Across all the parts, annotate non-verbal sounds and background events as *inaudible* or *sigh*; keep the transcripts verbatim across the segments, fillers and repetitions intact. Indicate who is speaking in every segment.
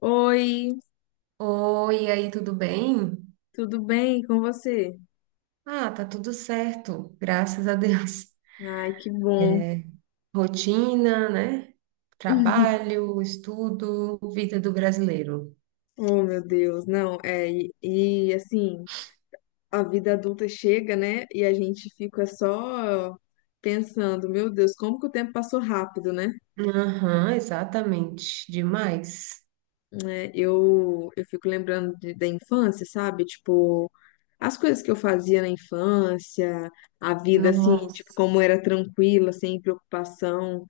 Speaker 1: Oi,
Speaker 2: Oi, e aí, tudo bem?
Speaker 1: tudo bem com você?
Speaker 2: Ah, tá tudo certo, graças a Deus.
Speaker 1: Ai, que bom.
Speaker 2: *laughs* Rotina, né?
Speaker 1: *laughs*
Speaker 2: Trabalho, estudo, vida do brasileiro.
Speaker 1: Oh, meu Deus, não, é, e, e, assim, a vida adulta chega, né? E a gente fica só pensando, meu Deus, como que o tempo passou rápido, né?
Speaker 2: Aham, exatamente, demais.
Speaker 1: Né, eu, eu fico lembrando de- da infância, sabe? Tipo, as coisas que eu fazia na infância, a vida, assim, tipo,
Speaker 2: Nossa,
Speaker 1: como era tranquila, sem preocupação.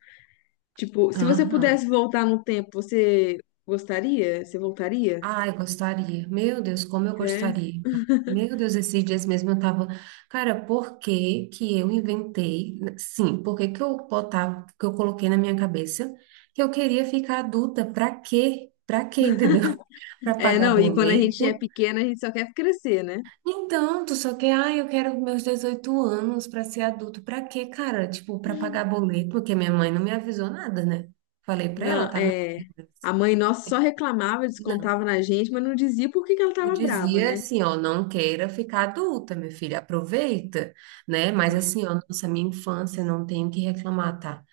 Speaker 1: Tipo, se você
Speaker 2: aham.
Speaker 1: pudesse voltar no tempo, você gostaria? Você voltaria?
Speaker 2: Ah, eu gostaria. Meu Deus, como eu
Speaker 1: É.
Speaker 2: gostaria. Meu Deus, esses dias mesmo eu tava, cara, por que que eu inventei? Sim, por que que eu botava, que eu coloquei na minha cabeça que eu queria ficar adulta? Pra quê? Pra quê, entendeu? *laughs* Pra
Speaker 1: É,
Speaker 2: pagar
Speaker 1: não, e quando a gente é
Speaker 2: boleto?
Speaker 1: pequena, a gente só quer crescer, né?
Speaker 2: Então, tu só quer, ah, eu quero meus dezoito anos pra ser adulto. Pra quê, cara? Tipo, pra pagar boleto, porque minha mãe não me avisou nada, né? Falei pra ela,
Speaker 1: Não,
Speaker 2: tá? Minha
Speaker 1: é, a mãe nossa só reclamava,
Speaker 2: filha?
Speaker 1: descontava na gente, mas não dizia por que que ela
Speaker 2: Eu
Speaker 1: tava brava,
Speaker 2: dizia
Speaker 1: né?
Speaker 2: assim, ó, não queira ficar adulta, meu filho, aproveita, né? Mas assim,
Speaker 1: É.
Speaker 2: ó, nossa, minha infância não tenho o que reclamar, tá?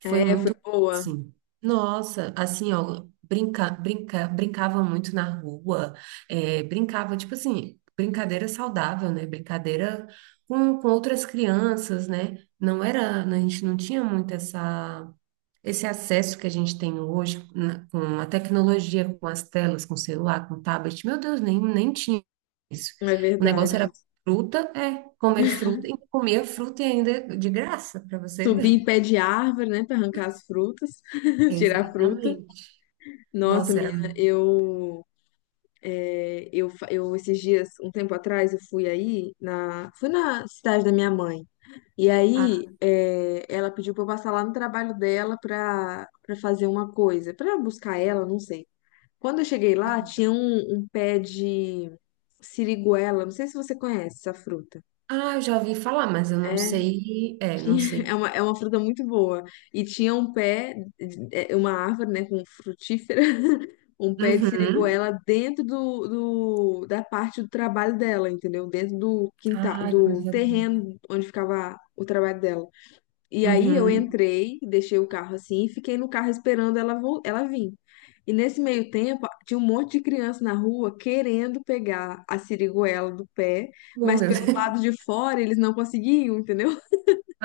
Speaker 2: Foi
Speaker 1: É, foi
Speaker 2: muito
Speaker 1: boa.
Speaker 2: assim. Nossa, assim, ó, brinca, brinca, brincava muito na rua, é, brincava, tipo assim, brincadeira saudável, né? Brincadeira com, com outras crianças, né? Não era, a gente não tinha muito essa. Esse acesso que a gente tem hoje na- com a tecnologia, com as telas, com o celular, com o tablet, meu Deus, nem, nem tinha isso.
Speaker 1: É
Speaker 2: O negócio
Speaker 1: verdade.
Speaker 2: era fruta, é, comer fruta, e comia fruta ainda de graça, para você
Speaker 1: Subir
Speaker 2: ver.
Speaker 1: em pé de árvore, né, pra arrancar as frutas,
Speaker 2: *laughs*
Speaker 1: *laughs* tirar a fruta.
Speaker 2: Exatamente.
Speaker 1: Nossa,
Speaker 2: Nossa, era.
Speaker 1: menina, eu, é, eu, fa- eu esses dias, um tempo atrás, eu fui aí na, fui na cidade da minha mãe. E
Speaker 2: Ah,
Speaker 1: aí, é, ela pediu para eu passar lá no trabalho dela para para fazer uma coisa, para buscar ela, não sei. Quando eu cheguei lá, tinha
Speaker 2: aham.
Speaker 1: um, um pé de siriguela, não sei se você conhece essa fruta.
Speaker 2: Ah, eu já ouvi falar, mas eu não
Speaker 1: É,
Speaker 2: sei. É, não
Speaker 1: tinha, *laughs* é
Speaker 2: sei.
Speaker 1: uma, é uma fruta muito boa. E tinha um pé, é, uma árvore, né, com frutífera, *laughs* um pé de
Speaker 2: Uhum.
Speaker 1: siriguela dentro do, do- da parte do trabalho dela, entendeu? Dentro do quintal,
Speaker 2: Ai,
Speaker 1: do
Speaker 2: coisa boa.
Speaker 1: terreno onde ficava o trabalho dela. E aí eu
Speaker 2: Uhum.
Speaker 1: entrei, deixei o carro assim e fiquei no carro esperando ela, vol- ela vir. E nesse meio tempo, tinha um monte de criança na rua querendo pegar a siriguela do pé,
Speaker 2: Bom,
Speaker 1: mas
Speaker 2: meu
Speaker 1: pelo
Speaker 2: Deus.
Speaker 1: lado de fora eles não conseguiam, entendeu? *laughs*
Speaker 2: *laughs*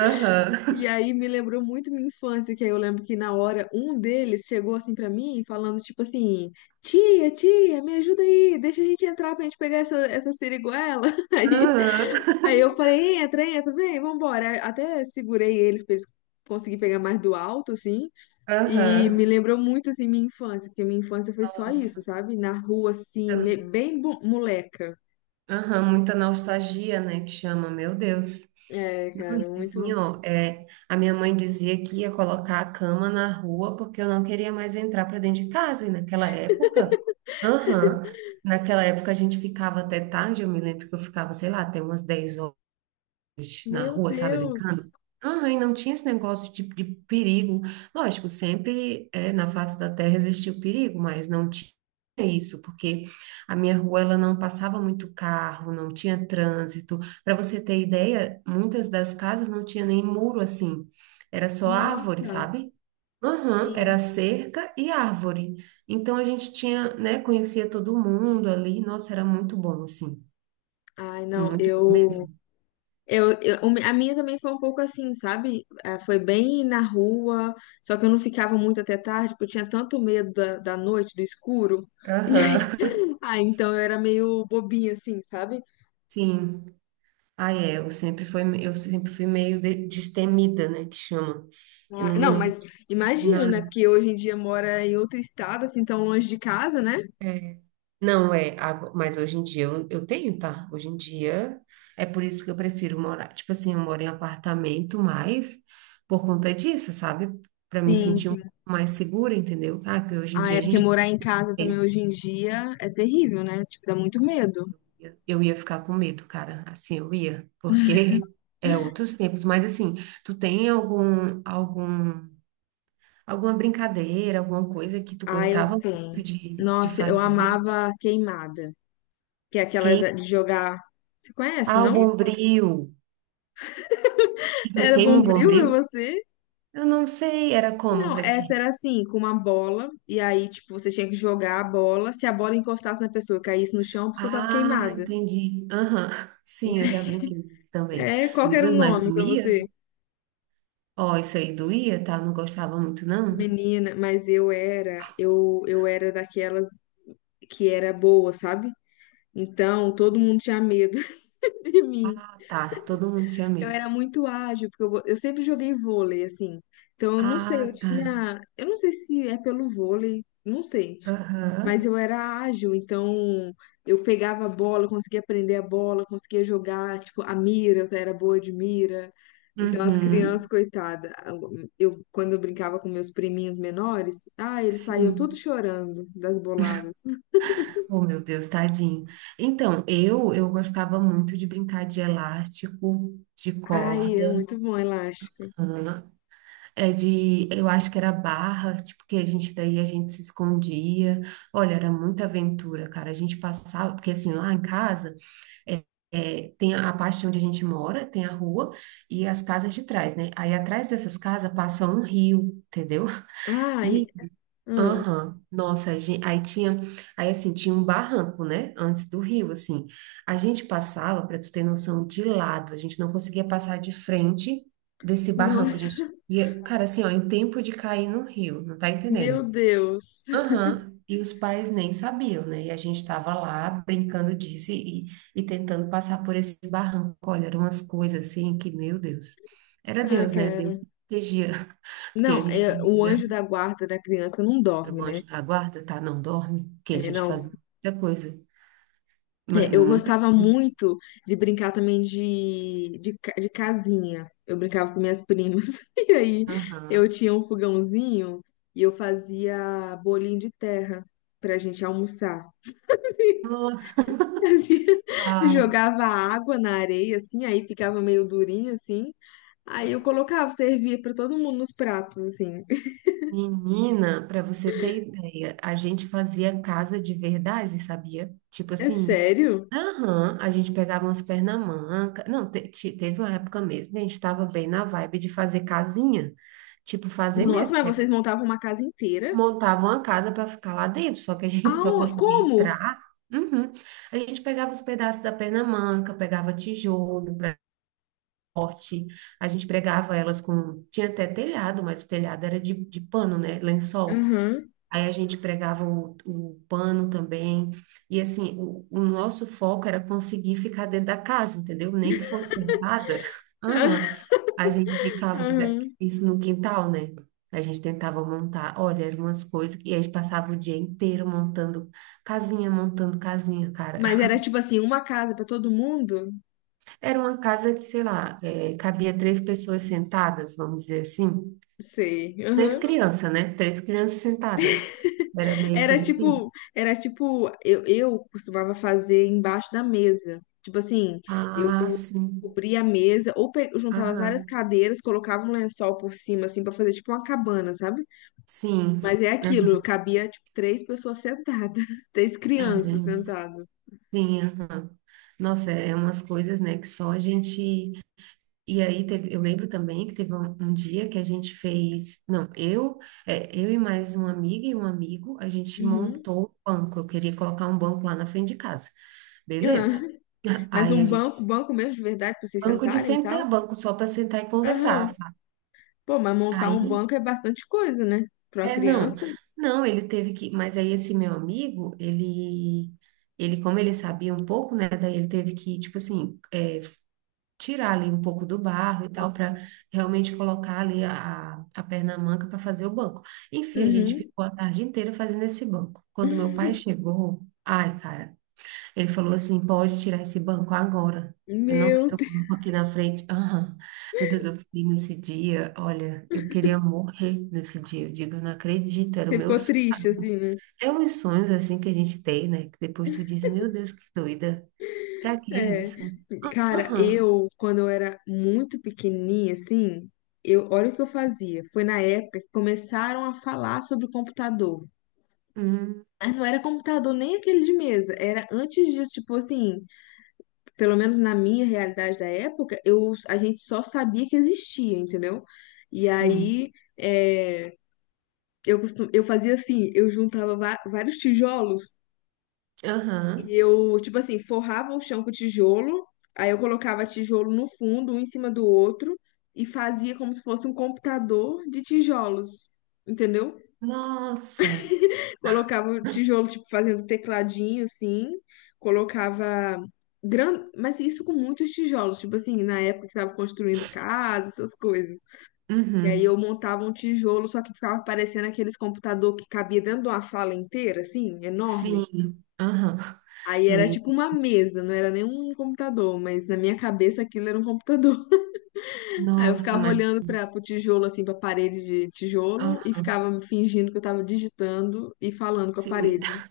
Speaker 1: E
Speaker 2: Aham.
Speaker 1: aí me lembrou muito minha infância, que aí eu lembro que na hora um deles chegou assim pra mim, falando tipo assim: Tia, tia, me ajuda aí, deixa a gente entrar pra gente pegar essa, essa siriguela. *laughs* Aí
Speaker 2: Aham.
Speaker 1: Aí eu falei, entra, entra, vem, vambora. Até segurei eles pra eles conseguirem pegar mais do alto, assim. E me
Speaker 2: Aham.
Speaker 1: lembrou muito, assim, minha infância, porque minha infância foi só isso,
Speaker 2: Nossa.
Speaker 1: sabe? Na rua, assim, me- bem bo- moleca.
Speaker 2: Aham, muita nostalgia, né, que chama, meu Deus.
Speaker 1: É,
Speaker 2: Não, e
Speaker 1: cara,
Speaker 2: assim,
Speaker 1: muito.
Speaker 2: ó, é, a minha mãe dizia que ia colocar a cama na rua porque eu não queria mais entrar para dentro de casa, e naquela época, aham, naquela época a gente ficava até tarde, eu me lembro que eu ficava, sei lá, até umas dez horas na
Speaker 1: Meu
Speaker 2: rua, sabe,
Speaker 1: Deus!
Speaker 2: brincando. Ah, e não tinha esse negócio de, de perigo. Lógico, sempre é, na face da terra existia o perigo, mas não tinha isso, porque a minha rua ela não passava muito carro, não tinha trânsito. Para você ter ideia, muitas das casas não tinha nem muro assim, era só árvore,
Speaker 1: Nossa!
Speaker 2: sabe? Aham, era
Speaker 1: Sim.
Speaker 2: cerca e árvore. Então a gente tinha, né, conhecia todo mundo ali. Nossa, era muito bom, assim.
Speaker 1: Ai, não,
Speaker 2: Muito bom
Speaker 1: eu.
Speaker 2: mesmo.
Speaker 1: Eu, eu- a minha também foi um pouco assim, sabe? Ah, foi bem na rua, só que eu não ficava muito até tarde, porque eu tinha tanto medo da, da noite, do escuro. *laughs* E aí,
Speaker 2: Aham.
Speaker 1: ah, então eu era meio bobinha, assim, sabe?
Speaker 2: *laughs* Sim. Ah, é, eu sempre fui, eu sempre fui meio de- destemida, né, que chama. Eu
Speaker 1: Ah,
Speaker 2: não,
Speaker 1: não,
Speaker 2: não,
Speaker 1: mas imagino, né?
Speaker 2: nada.
Speaker 1: Porque hoje em dia mora em outro estado, assim, tão longe de casa, né?
Speaker 2: É. Não, é, ago- mas hoje em dia eu, eu tenho, tá? Hoje em dia é por isso que eu prefiro morar. Tipo assim, eu moro em apartamento, mas por conta disso, sabe? Para me
Speaker 1: Sim,
Speaker 2: sentir um
Speaker 1: sim.
Speaker 2: pouco mais segura, entendeu? Ah, que hoje em
Speaker 1: Ah,
Speaker 2: dia
Speaker 1: é
Speaker 2: a
Speaker 1: porque
Speaker 2: gente
Speaker 1: morar em casa também
Speaker 2: tem.
Speaker 1: hoje em dia é terrível, né? Tipo, dá muito medo.
Speaker 2: Eu ia ficar com medo, cara. Assim, eu ia, porque é outros tempos. Mas assim, tu tem algum algum Alguma brincadeira, alguma coisa que tu
Speaker 1: Ah, eu
Speaker 2: gostava
Speaker 1: tenho.
Speaker 2: muito de, de
Speaker 1: Nossa, eu
Speaker 2: fazer?
Speaker 1: amava queimada, que é aquela
Speaker 2: Queim...
Speaker 1: da- de jogar. Você conhece,
Speaker 2: Ah, o
Speaker 1: não?
Speaker 2: bombril. Que tu
Speaker 1: Era
Speaker 2: queima o
Speaker 1: bombril
Speaker 2: bombril?
Speaker 1: pra você?
Speaker 2: Eu não sei, era como
Speaker 1: Não,
Speaker 2: pra
Speaker 1: essa
Speaker 2: ti?
Speaker 1: era assim, com uma bola, e aí, tipo, você tinha que jogar a bola. Se a bola encostasse na pessoa, caísse no chão, a pessoa tava
Speaker 2: Ah,
Speaker 1: queimada.
Speaker 2: entendi. Aham, *laughs* sim, eu já brinquei disso também.
Speaker 1: É, qual que
Speaker 2: Meu
Speaker 1: era o
Speaker 2: Deus, mas
Speaker 1: nome pra
Speaker 2: doía?
Speaker 1: você?
Speaker 2: Ó, isso aí doía, tá? Não gostava muito, não?
Speaker 1: Menina, mas eu era, eu, eu era daquelas que era boa, sabe? Então, todo mundo tinha medo *laughs* de mim.
Speaker 2: Ah, tá, todo mundo tinha
Speaker 1: Eu
Speaker 2: medo.
Speaker 1: era muito ágil, porque eu, go- eu sempre joguei vôlei, assim. Então, eu não sei,
Speaker 2: Ah,
Speaker 1: eu
Speaker 2: tá.
Speaker 1: tinha, eu não sei se é pelo vôlei, não sei. Mas
Speaker 2: Aham.
Speaker 1: eu era ágil, então eu pegava a bola, conseguia prender a bola, conseguia jogar, tipo, a mira, eu era boa de mira. Então as crianças,
Speaker 2: Uhum.
Speaker 1: coitada, eu quando eu brincava com meus priminhos menores, ah, eles saíam tudo
Speaker 2: Sim.
Speaker 1: chorando das boladas.
Speaker 2: Oh, meu Deus, tadinho. Então, eu eu gostava muito de brincar de elástico, de corda,
Speaker 1: Ai, é muito bom elástico.
Speaker 2: hã, é de, eu acho que era barra, tipo, que a gente daí a gente se escondia. Olha, era muita aventura, cara. A gente passava, porque assim, lá em casa é, é, tem a parte onde a gente mora, tem a rua e as casas de trás, né? Aí atrás dessas casas passa um rio, entendeu?
Speaker 1: Ai, hum,
Speaker 2: Aham, nossa, a gente, aí tinha, aí assim, tinha um barranco, né, antes do rio, assim, a gente passava, para tu ter noção, de lado, a gente não conseguia passar de frente desse barranco, a
Speaker 1: nossa,
Speaker 2: gente
Speaker 1: *laughs*
Speaker 2: ia, cara, assim, ó, em tempo de cair no rio, não tá
Speaker 1: meu
Speaker 2: entendendo?
Speaker 1: Deus.
Speaker 2: Aham, e os pais nem sabiam, né, e a gente tava lá brincando disso e, e, e tentando passar por esse barranco, olha, eram umas coisas assim que, meu Deus, era
Speaker 1: Ah,
Speaker 2: Deus, né, Deus
Speaker 1: cara.
Speaker 2: que protegia, *laughs* porque a
Speaker 1: Não,
Speaker 2: gente
Speaker 1: é, o
Speaker 2: fazia
Speaker 1: anjo da guarda da criança não
Speaker 2: era
Speaker 1: dorme,
Speaker 2: o
Speaker 1: né?
Speaker 2: anjo da guarda, tá? Não dorme, que a
Speaker 1: É,
Speaker 2: gente
Speaker 1: não.
Speaker 2: fazia muita coisa. Mas,
Speaker 1: É, eu
Speaker 2: não, muita
Speaker 1: gostava
Speaker 2: coisa.
Speaker 1: muito de brincar também de, de, ca- de casinha. Eu brincava com minhas primas. *laughs* E aí eu
Speaker 2: Aham.
Speaker 1: tinha um fogãozinho e eu fazia bolinho de terra pra gente almoçar.
Speaker 2: Nossa,
Speaker 1: *laughs* Fazia-
Speaker 2: *laughs* ai.
Speaker 1: jogava água na areia, assim, aí ficava meio durinho, assim. Aí eu
Speaker 2: Aham.
Speaker 1: colocava, servia pra todo mundo nos pratos, assim. *laughs*
Speaker 2: Menina, para você ter ideia, a gente fazia casa de verdade, sabia? Tipo
Speaker 1: É
Speaker 2: assim,
Speaker 1: sério?
Speaker 2: aham, a gente pegava umas pernamanga. Não, te- te- teve uma época mesmo, que a gente estava bem na vibe de fazer casinha. Tipo, fazer
Speaker 1: Nossa,
Speaker 2: mesmo.
Speaker 1: mas vocês montavam uma casa inteira?
Speaker 2: Montava uma casa para ficar lá dentro, só que a *laughs* gente só
Speaker 1: Ah,
Speaker 2: conseguia
Speaker 1: como?
Speaker 2: entrar. Uhum. A gente pegava os pedaços da Pernamanga, pegava tijolo para corte, a gente pregava elas com. Tinha até telhado, mas o telhado era de, de pano, né? Lençol.
Speaker 1: Aham.
Speaker 2: Aí a gente pregava o, o pano também. E assim, o, o nosso foco era conseguir ficar dentro da casa, entendeu? Nem que fosse sentada. *laughs* Aham. A gente ficava da-
Speaker 1: *laughs*
Speaker 2: isso no quintal, né? A gente tentava montar. Olha, eram umas coisas que a gente passava o dia inteiro montando casinha, montando casinha, cara.
Speaker 1: Mas
Speaker 2: *laughs*
Speaker 1: era tipo assim, uma casa pra todo mundo?
Speaker 2: Era uma casa que, sei lá, eh, cabia três pessoas sentadas, vamos dizer assim.
Speaker 1: Sei.
Speaker 2: Três
Speaker 1: Aham.
Speaker 2: crianças, né? Três crianças sentadas. Era meio
Speaker 1: Era
Speaker 2: que assim.
Speaker 1: tipo, era tipo, eu, eu costumava fazer embaixo da mesa. Tipo assim, eu
Speaker 2: Ah, sim.
Speaker 1: cobria a mesa ou pe- eu juntava várias
Speaker 2: Aham.
Speaker 1: cadeiras, colocava um lençol por cima assim pra fazer tipo uma cabana, sabe?
Speaker 2: Sim,
Speaker 1: Mas é aquilo, cabia tipo três pessoas sentadas, *laughs* três
Speaker 2: é,
Speaker 1: crianças
Speaker 2: Lins.
Speaker 1: sentadas.
Speaker 2: Sim, aham. Nossa, é umas coisas, né, que só a gente. E aí teve, eu lembro também que teve um, um dia que a gente fez, não, eu, é, eu e mais uma amiga e um amigo, a gente
Speaker 1: Uhum.
Speaker 2: montou um banco. Eu queria colocar um banco lá na frente de casa,
Speaker 1: Aham.
Speaker 2: beleza? *laughs*
Speaker 1: Mas
Speaker 2: Aí
Speaker 1: um
Speaker 2: a gente,
Speaker 1: banco, banco mesmo de verdade pra vocês
Speaker 2: banco de
Speaker 1: sentarem e tal?
Speaker 2: sentar, banco só para sentar e conversar,
Speaker 1: Aham.
Speaker 2: sabe?
Speaker 1: Pô, mas montar um
Speaker 2: Aí
Speaker 1: banco é bastante coisa, né? Pra uma
Speaker 2: é, não.
Speaker 1: criança.
Speaker 2: Não, ele teve que, mas aí esse meu amigo, ele, ele como ele sabia um pouco, né, daí ele teve que, tipo assim, é, tirar ali um pouco do barro e tal, para realmente colocar ali a, a perna manca para fazer o banco. Enfim, a gente
Speaker 1: Uhum.
Speaker 2: ficou a tarde inteira fazendo esse banco. Quando meu pai chegou, ai, cara. Ele falou assim: pode tirar esse banco agora. Eu não
Speaker 1: Meu
Speaker 2: quero
Speaker 1: Deus,
Speaker 2: o banco aqui na frente. Aham. Meu Deus, eu fiquei nesse dia. Olha, eu queria morrer nesse dia. Eu digo, eu não acredito, era o
Speaker 1: você
Speaker 2: meu
Speaker 1: ficou triste,
Speaker 2: sonho.
Speaker 1: assim, né?
Speaker 2: É uns sonhos assim que a gente tem, né? Que depois tu diz: meu Deus, que doida. Pra que
Speaker 1: É.
Speaker 2: isso?
Speaker 1: Cara,
Speaker 2: Aham.
Speaker 1: eu, quando eu era muito pequenininha, assim, eu, olha o que eu fazia. Foi na época que começaram a falar sobre computador.
Speaker 2: Hum,
Speaker 1: Mas não era computador nem aquele de mesa. Era antes disso, tipo assim, pelo menos na minha realidade da época, eu, a gente só sabia que existia, entendeu? E
Speaker 2: sim.
Speaker 1: aí, é, eu, costum, eu fazia assim, eu juntava va- vários tijolos. E
Speaker 2: Aham.
Speaker 1: eu, tipo assim, forrava o chão com tijolo, aí eu colocava tijolo no fundo, um em cima do outro, e fazia como se fosse um computador de tijolos, entendeu?
Speaker 2: Nossa.
Speaker 1: Colocava o tijolo, tipo, fazendo tecladinho, assim, colocava. Gran... Mas isso com muitos tijolos, tipo assim, na época que tava construindo casa, essas coisas. E aí eu
Speaker 2: Uhum.
Speaker 1: montava um tijolo, só que ficava parecendo aqueles computador que cabia dentro de uma sala inteira, assim, enorme.
Speaker 2: Sim. Aham.
Speaker 1: Aí era
Speaker 2: Meu
Speaker 1: tipo uma
Speaker 2: Deus.
Speaker 1: mesa, não era nem um computador, mas na minha cabeça aquilo era um computador. *laughs* Aí eu
Speaker 2: Nossa,
Speaker 1: ficava
Speaker 2: mas.
Speaker 1: olhando para o tijolo, assim, para a parede de tijolo e
Speaker 2: Ah,
Speaker 1: ficava fingindo que eu estava digitando e falando com a
Speaker 2: sim.
Speaker 1: parede.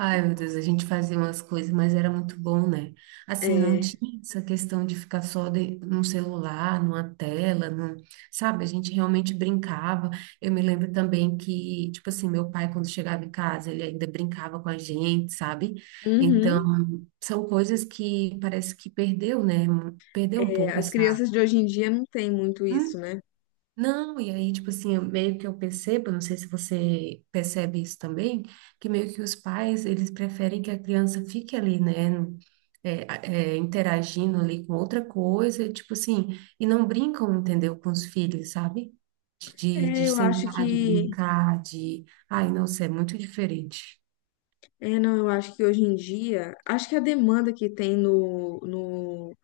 Speaker 2: Ai, meu Deus, a gente fazia umas coisas, mas era muito bom, né? Assim, não
Speaker 1: É,
Speaker 2: tinha essa questão de ficar só de, num celular, numa tela, num, sabe? A gente realmente brincava. Eu me lembro também que, tipo assim, meu pai, quando chegava em casa, ele ainda brincava com a gente, sabe? Então,
Speaker 1: uhum.
Speaker 2: são coisas que parece que perdeu, né? Perdeu um
Speaker 1: É,
Speaker 2: pouco
Speaker 1: as
Speaker 2: essa.
Speaker 1: crianças de hoje em dia não têm muito isso, né?
Speaker 2: Não, e aí, tipo assim, eu- meio que eu percebo, não sei se você percebe isso também, que meio que os pais, eles preferem que a criança fique ali, né, no- é, a- é, interagindo ali com outra coisa, tipo assim, e não brincam, entendeu, com os filhos, sabe? De, de,
Speaker 1: É,
Speaker 2: de
Speaker 1: eu acho
Speaker 2: sentar, de
Speaker 1: que.
Speaker 2: brincar, de... Ai, nossa, é muito diferente.
Speaker 1: É, não, eu acho que hoje em dia. Acho que a demanda que tem no, no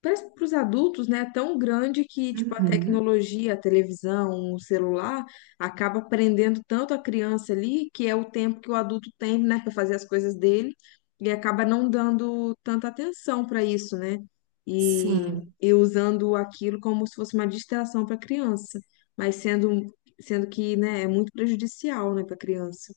Speaker 1: para os adultos, né, é tão grande que tipo a
Speaker 2: Uhum.
Speaker 1: tecnologia, a televisão, o celular acaba prendendo tanto a criança ali, que é o tempo que o adulto tem, né, para fazer as coisas dele e acaba não dando tanta atenção para isso, né? E,
Speaker 2: Sim.
Speaker 1: e usando aquilo como se fosse uma distração para a criança, mas sendo sendo que, né, é muito prejudicial, né, para a criança.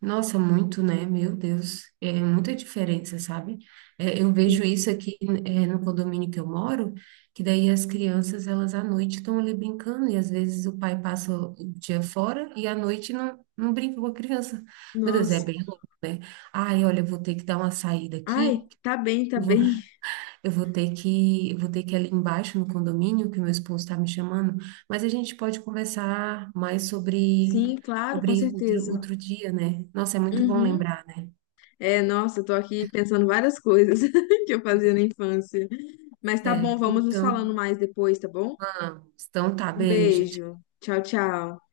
Speaker 2: Nossa, muito, né? Meu Deus, é muita diferença, sabe? É, eu
Speaker 1: Sim.
Speaker 2: vejo isso aqui, é, no condomínio que eu moro, que daí as crianças, elas à noite estão ali brincando, e às vezes o pai passa o dia fora e à noite não, não brinca com a criança. Meu Deus, é
Speaker 1: Nossa.
Speaker 2: bem louco, né? Ai, olha, eu vou ter que dar uma saída
Speaker 1: Ai,
Speaker 2: aqui,
Speaker 1: tá bem, tá bem. *laughs*
Speaker 2: eu vou ter que, eu vou ter que ir ali embaixo no condomínio, que o meu esposo está me chamando, mas a gente pode conversar mais sobre,
Speaker 1: Sim, claro,
Speaker 2: sobre
Speaker 1: com
Speaker 2: isso outro,
Speaker 1: certeza.
Speaker 2: outro dia, né? Nossa, é muito bom
Speaker 1: Uhum.
Speaker 2: lembrar, né?
Speaker 1: É, nossa, eu tô aqui pensando várias coisas *laughs* que eu fazia na infância. Mas tá bom,
Speaker 2: Certo.
Speaker 1: vamos nos falando
Speaker 2: Então,
Speaker 1: mais depois, tá bom?
Speaker 2: vamos. Então tá,
Speaker 1: Um
Speaker 2: beijo.
Speaker 1: beijo. Tchau, tchau.